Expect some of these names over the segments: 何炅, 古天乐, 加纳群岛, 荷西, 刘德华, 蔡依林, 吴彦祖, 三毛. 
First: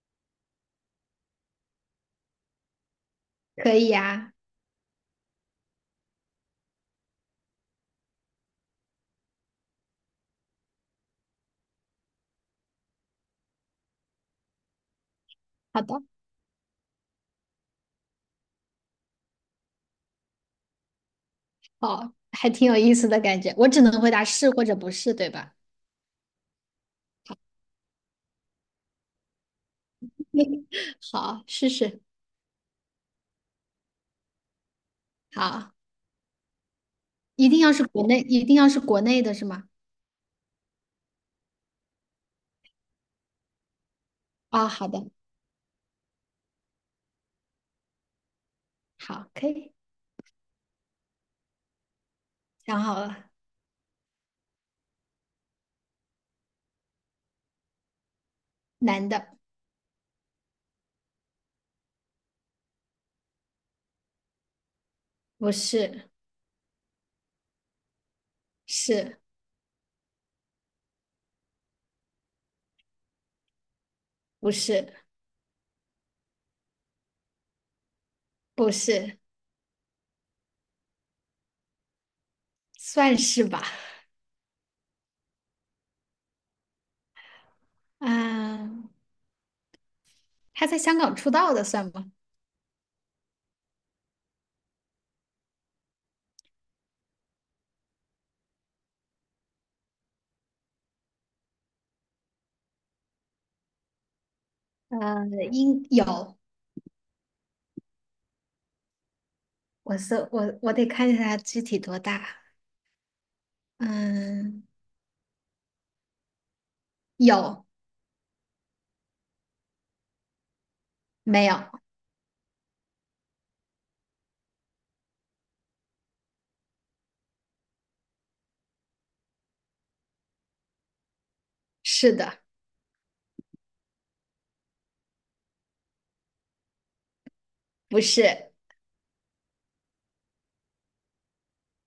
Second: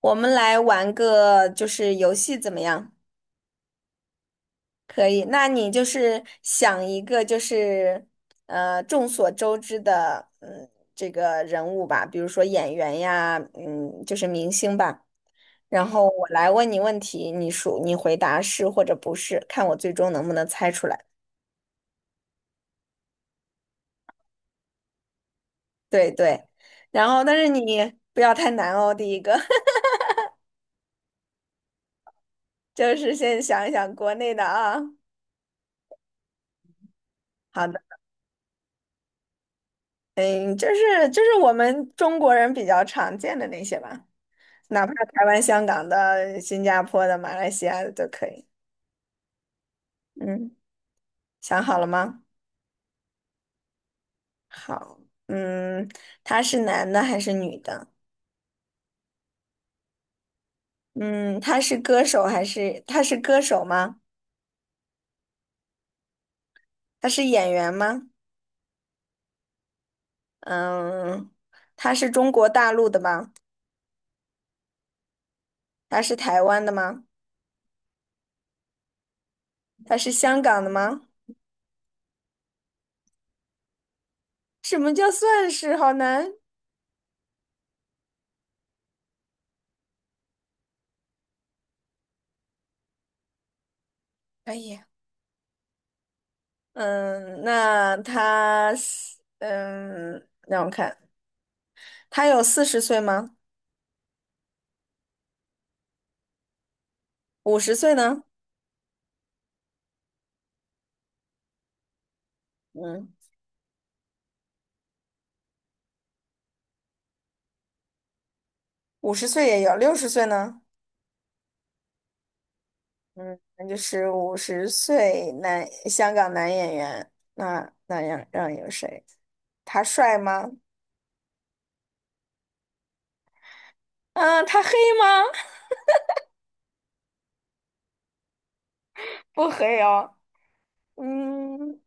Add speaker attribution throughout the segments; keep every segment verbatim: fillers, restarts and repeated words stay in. Speaker 1: 我们来玩个就是游戏怎么样？
Speaker 2: 可以呀，
Speaker 1: 可以，那你就是想一个就是呃众所周知的嗯这个人物吧，比如说演员呀，嗯就是明星吧。
Speaker 2: 好
Speaker 1: 然
Speaker 2: 的，
Speaker 1: 后嗯我来问你问题，你数你回答是或者不是，看我最终能不能猜出来。
Speaker 2: 好，还挺有意思的感觉。我只能回答是或者不是，对吧？
Speaker 1: 对对，然后但是你不要太难哦，第一个
Speaker 2: 好，试试。
Speaker 1: 就是先想一想国内的啊。
Speaker 2: 好，一定
Speaker 1: 好
Speaker 2: 要
Speaker 1: 的。
Speaker 2: 是国内，一定要是国内的是吗？
Speaker 1: 嗯，就是就是我们中国人比较常见的那些吧，
Speaker 2: 啊、
Speaker 1: 哪
Speaker 2: 好
Speaker 1: 怕
Speaker 2: 的，
Speaker 1: 台湾、香港的、新加坡的、马来西亚的都可以。
Speaker 2: 好，可以，
Speaker 1: 嗯，想好了吗？
Speaker 2: 想好了。
Speaker 1: 好，嗯，他是男的还是女的？
Speaker 2: 男的，
Speaker 1: 嗯，他是歌手还是他是歌手吗？
Speaker 2: 不是，
Speaker 1: 他是演员吗？
Speaker 2: 是，
Speaker 1: 嗯，他是中国大陆的吗？
Speaker 2: 不是，
Speaker 1: 他是台湾的吗？
Speaker 2: 不是，
Speaker 1: 他是香港的吗？
Speaker 2: 算是吧。
Speaker 1: 什么叫算是？好难。
Speaker 2: 嗯，他在香港出道的算吗？
Speaker 1: 可以。嗯，那他是嗯，让我看，他有四十岁吗？
Speaker 2: 呃，应有，
Speaker 1: 五十岁呢？
Speaker 2: 我是我，我得看一下他具体多大。
Speaker 1: 嗯，
Speaker 2: 嗯，有，
Speaker 1: 五十岁也有，六十岁呢？
Speaker 2: 没有？
Speaker 1: 嗯，那就是五十岁男香港男演员。那那样让有谁？他帅吗？
Speaker 2: 是的。
Speaker 1: 嗯，他黑吗？
Speaker 2: 不是，
Speaker 1: 不黑哦。嗯，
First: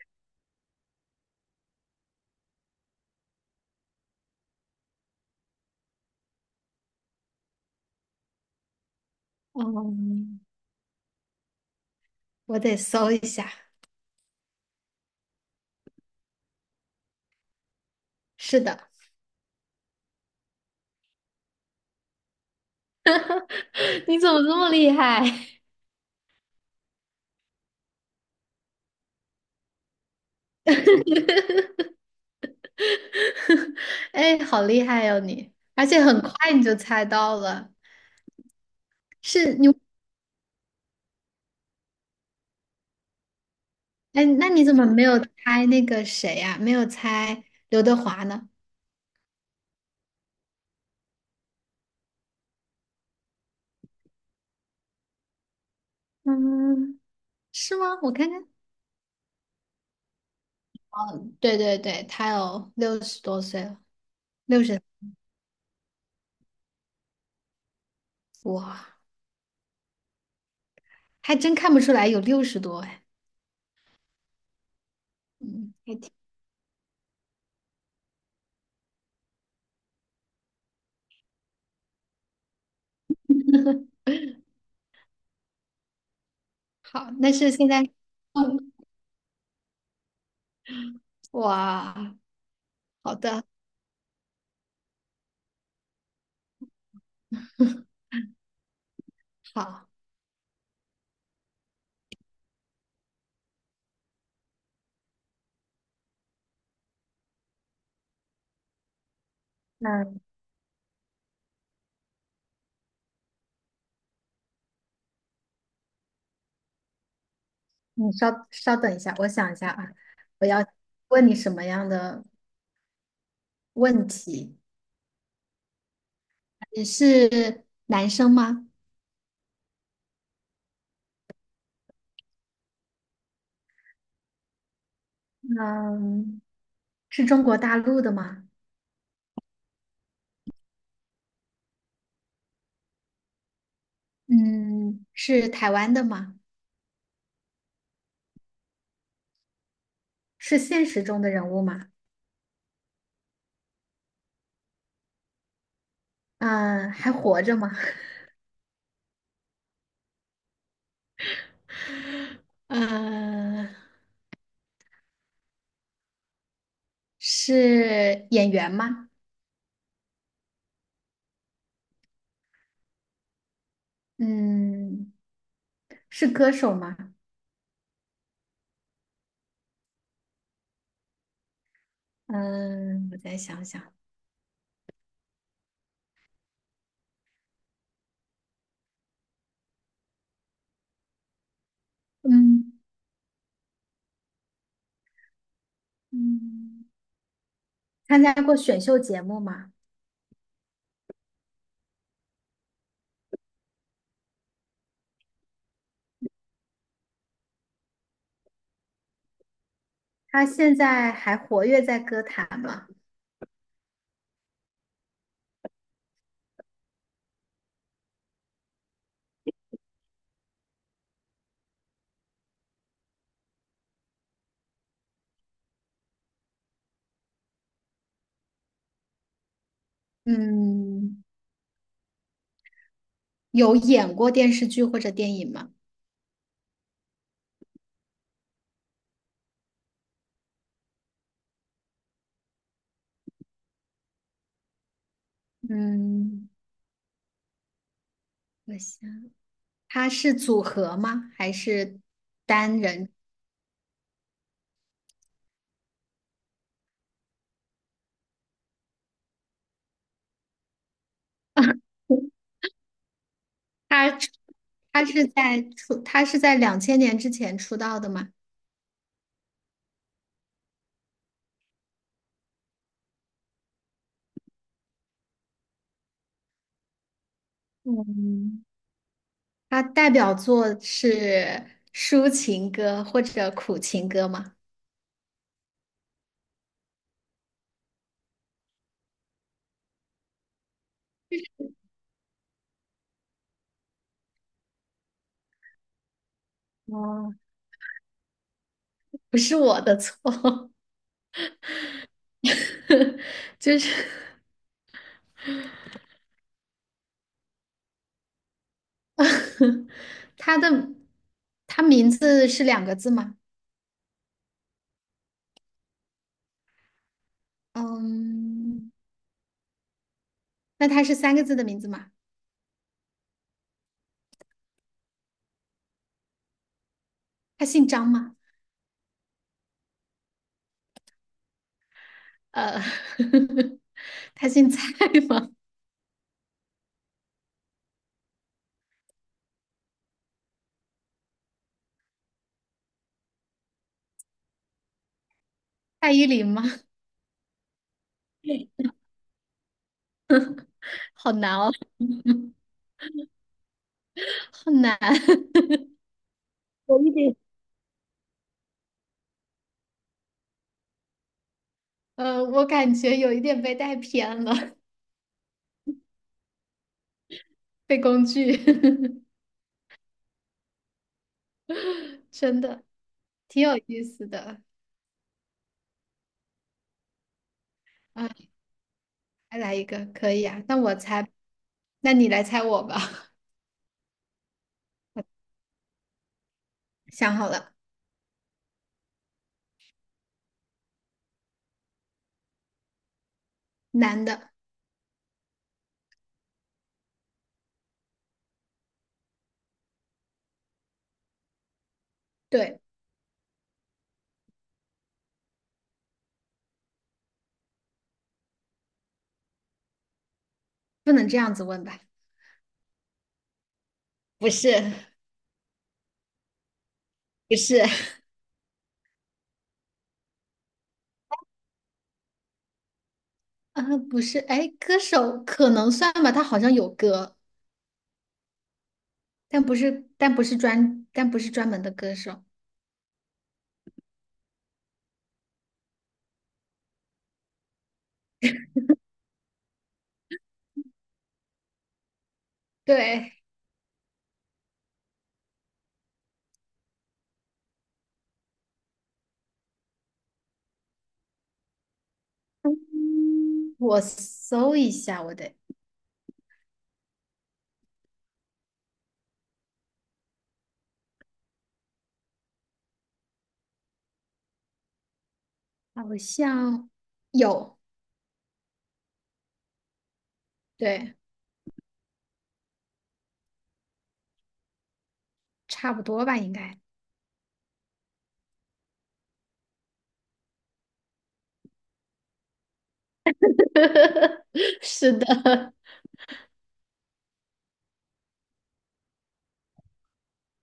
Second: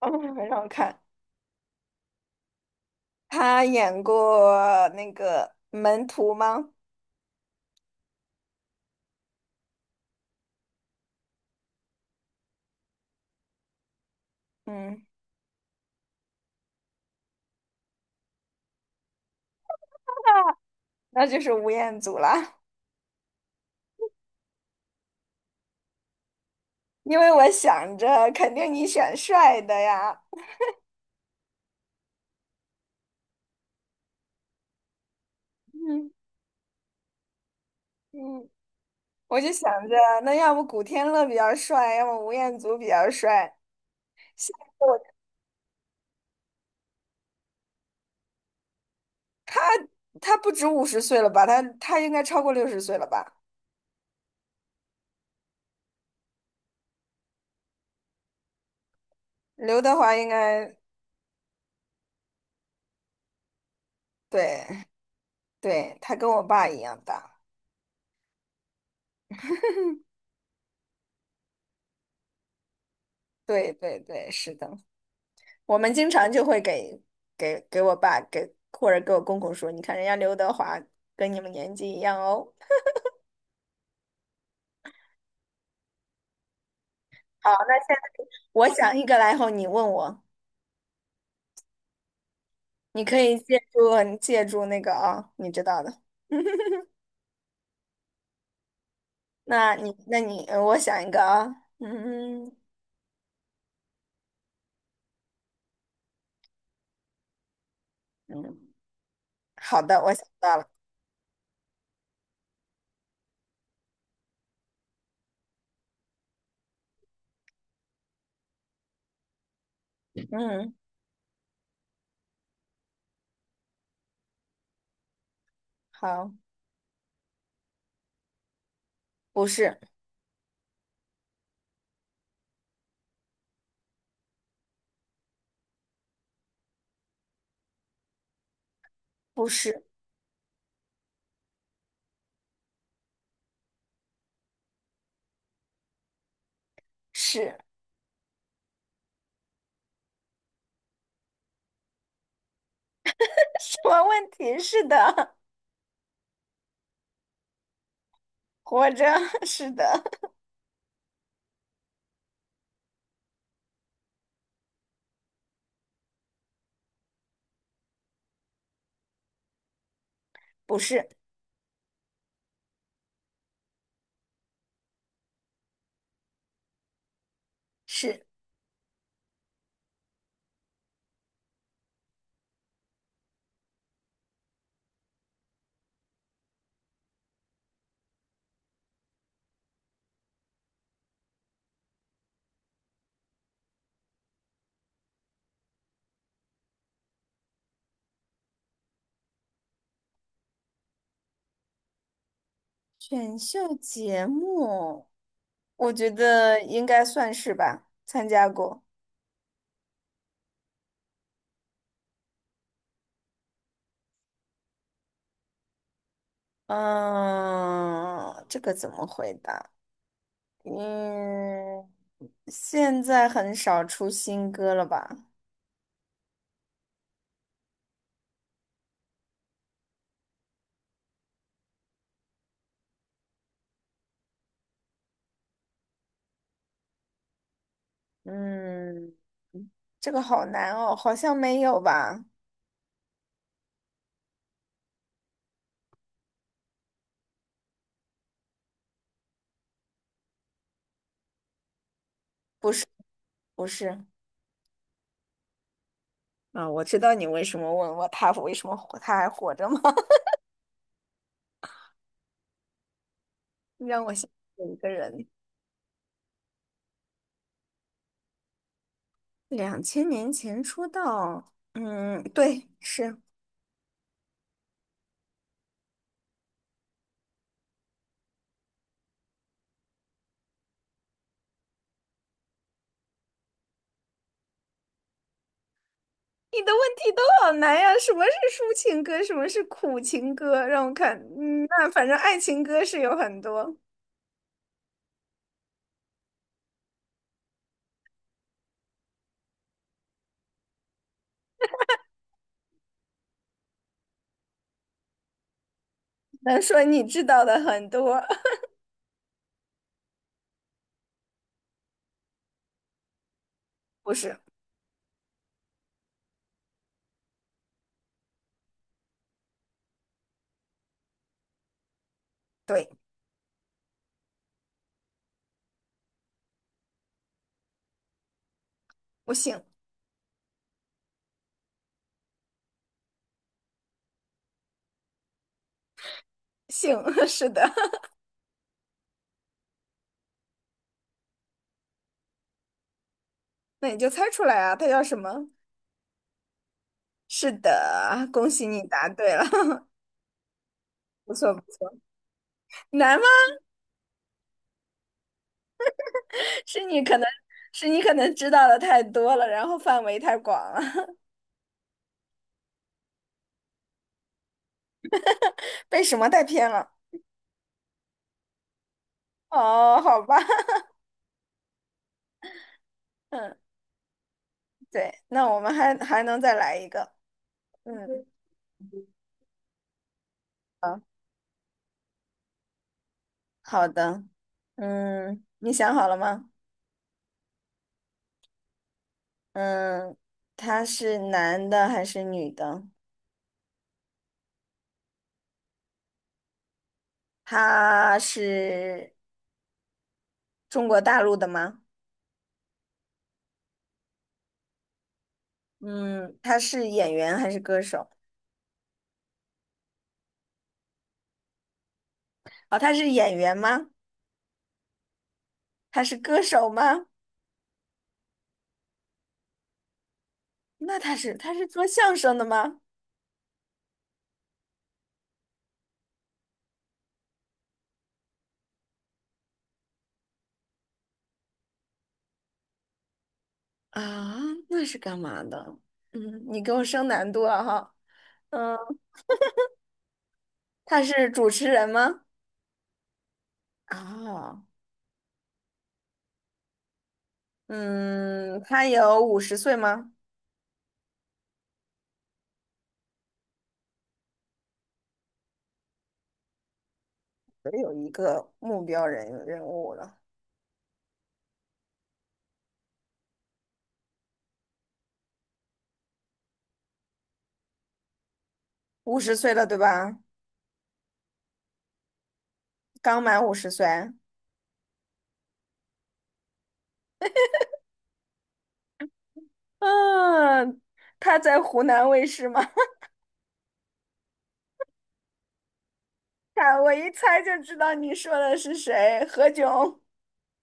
Speaker 1: 嗯，让我看，他演过那个门徒吗？
Speaker 2: 嗯，我得搜一下。
Speaker 1: 嗯，
Speaker 2: 是的，
Speaker 1: 那就是吴彦祖啦。
Speaker 2: 你怎么这么厉害？
Speaker 1: 因为我想着肯定你选帅的呀，
Speaker 2: 哎，好厉害哟、你，而且
Speaker 1: 嗯
Speaker 2: 很快你就猜到了。
Speaker 1: 嗯，我就
Speaker 2: 是你，
Speaker 1: 想着那要不古天乐比较帅，要么吴彦祖比较帅。
Speaker 2: 哎，那你怎么没有
Speaker 1: 我
Speaker 2: 猜那个谁呀、没有猜刘德华呢？
Speaker 1: 他不止五十岁了吧？他他应该超过六十岁了吧？
Speaker 2: 嗯，是吗？我看看。
Speaker 1: 刘德华应该
Speaker 2: 对对对，他有六十多岁了，六
Speaker 1: 对
Speaker 2: 十，
Speaker 1: 对，他跟我爸一样大。
Speaker 2: 哇，还真看不出来有六十多哎。
Speaker 1: 对对对，是的，
Speaker 2: 嗯，
Speaker 1: 我们
Speaker 2: 还
Speaker 1: 经
Speaker 2: 挺
Speaker 1: 常就会给给给我爸给或者给我公公说，你看人家刘德华跟你们年纪一样哦。
Speaker 2: 好。那
Speaker 1: 好，
Speaker 2: 是现
Speaker 1: 那
Speaker 2: 在，
Speaker 1: 现在我
Speaker 2: 嗯。
Speaker 1: 想一个来后，你问我。
Speaker 2: 哇，
Speaker 1: 你
Speaker 2: 好
Speaker 1: 可以
Speaker 2: 的，
Speaker 1: 借助你借助那个啊，你知道的。那
Speaker 2: 好，
Speaker 1: 你那你，呃我想一个啊，嗯嗯，好的，我想
Speaker 2: 那
Speaker 1: 到了，
Speaker 2: 你稍稍等一下，我想一下啊，我要
Speaker 1: 嗯，
Speaker 2: 问你什么样的问题？
Speaker 1: 好，
Speaker 2: 你是男生吗？
Speaker 1: 不是
Speaker 2: 嗯，是中国大陆的吗？
Speaker 1: 不是
Speaker 2: 嗯，是台湾的吗？
Speaker 1: 是
Speaker 2: 是现实中的人物吗？
Speaker 1: 什么问题？是的，
Speaker 2: 嗯，还活着吗？
Speaker 1: 活着 是的，
Speaker 2: 嗯，是演员吗？
Speaker 1: 不是
Speaker 2: 嗯，是歌手吗？
Speaker 1: 是
Speaker 2: 嗯，我再想想，嗯嗯。参加过选秀节目吗？
Speaker 1: 选秀节目，我觉得应该算是吧，参加过。
Speaker 2: 他现在还活跃在歌坛吗？
Speaker 1: 嗯，这个怎么回答？嗯，现在很少出新歌了吧？
Speaker 2: 嗯，有演过电视剧或者电影吗？
Speaker 1: 嗯，这个好难哦，好像没有吧？
Speaker 2: 嗯，我想他是组合吗？还是单人？
Speaker 1: 不是，啊，我知道你为什么问我他为什么活他还活着吗？让我
Speaker 2: 他
Speaker 1: 想有一个
Speaker 2: 他是
Speaker 1: 人，
Speaker 2: 在出他是在两千年之前出道的吗？
Speaker 1: 两千年前出道，嗯，对，是。
Speaker 2: 嗯，他代表作是抒情歌或者苦情歌吗？
Speaker 1: 你的问题都好难呀，什么是抒情歌，什么是苦情歌？让我看，嗯，那反正爱情歌是有很多，
Speaker 2: 哦，不是我的错，就是
Speaker 1: 能说你知道的很多，
Speaker 2: 他的他名字是两个字吗？
Speaker 1: 不是。
Speaker 2: 嗯，那他是三个字的名字吗？
Speaker 1: 对。
Speaker 2: 他姓张吗？
Speaker 1: 我姓
Speaker 2: 呃，他姓蔡吗？
Speaker 1: 姓 是的，那你就猜出来啊，他叫什么？
Speaker 2: 蔡依林吗？
Speaker 1: 是的，恭喜你答对了，
Speaker 2: 好
Speaker 1: 不错
Speaker 2: 难
Speaker 1: 不
Speaker 2: 哦，
Speaker 1: 错，难吗？
Speaker 2: 好难。
Speaker 1: 是
Speaker 2: 有
Speaker 1: 你
Speaker 2: 一
Speaker 1: 可能
Speaker 2: 点，
Speaker 1: 是你可能知道的太多了，然后范围太广了，
Speaker 2: 呃，我感觉有一点被带偏了，
Speaker 1: 被什么带偏了？
Speaker 2: 被工具，
Speaker 1: 哦，好吧，
Speaker 2: 真的
Speaker 1: 嗯，
Speaker 2: 挺有意思的。
Speaker 1: 对，那我们还还能再来一个，嗯，
Speaker 2: 啊，再来一个，可以啊。那我
Speaker 1: 好，
Speaker 2: 猜，那你来猜我吧。
Speaker 1: 好的，嗯，你想好了吗？
Speaker 2: 想好了，
Speaker 1: 嗯，他是男的还是女的？
Speaker 2: 男的，
Speaker 1: 他是中国大陆的吗？
Speaker 2: 对，
Speaker 1: 嗯，他是演员还是歌手？
Speaker 2: 不能这样子问吧？
Speaker 1: 哦，他是演员吗？
Speaker 2: 不是
Speaker 1: 他是歌手吗？
Speaker 2: 不是，
Speaker 1: 那他是他是做相声的吗？
Speaker 2: 啊，不是，哎，歌手可能算吧，他好像有歌，但不是，但不是专，但不是专门的歌手。
Speaker 1: 啊，那是干嘛的？嗯，你给我升难度了哈。嗯，他是主持人吗？
Speaker 2: 对，
Speaker 1: 啊，嗯，他有五十岁吗？
Speaker 2: 我搜一下，我得，
Speaker 1: 我有一个目标人人物了，
Speaker 2: 好像有，
Speaker 1: 五十岁了对吧？
Speaker 2: 对，
Speaker 1: 刚满五十岁。
Speaker 2: 差不多吧，应该。
Speaker 1: 嗯，他在湖南卫视吗？
Speaker 2: 是的，
Speaker 1: 看，我一猜就知道你说的是谁，何炅。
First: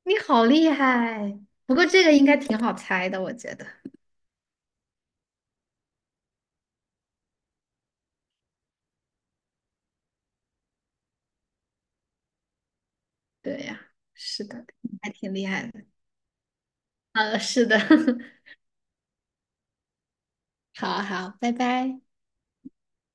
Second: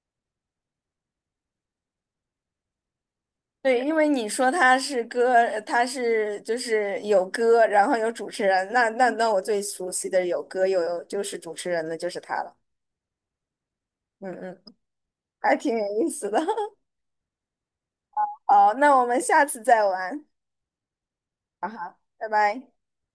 Speaker 2: 你好厉害，不过这个应该挺好猜的，我觉得。
Speaker 1: 对，因为你说他是歌，呃他是就是有歌，然后有主持人，那那那我最熟悉的有歌又有就是主持人的就是他了。
Speaker 2: 对呀，
Speaker 1: 嗯
Speaker 2: 是
Speaker 1: 嗯，
Speaker 2: 的，还挺厉
Speaker 1: 还
Speaker 2: 害
Speaker 1: 挺
Speaker 2: 的。
Speaker 1: 有意思的。
Speaker 2: 呃，是的，
Speaker 1: 好，那我们下次再玩。
Speaker 2: 好好，拜
Speaker 1: 啊哈，
Speaker 2: 拜。
Speaker 1: 拜拜。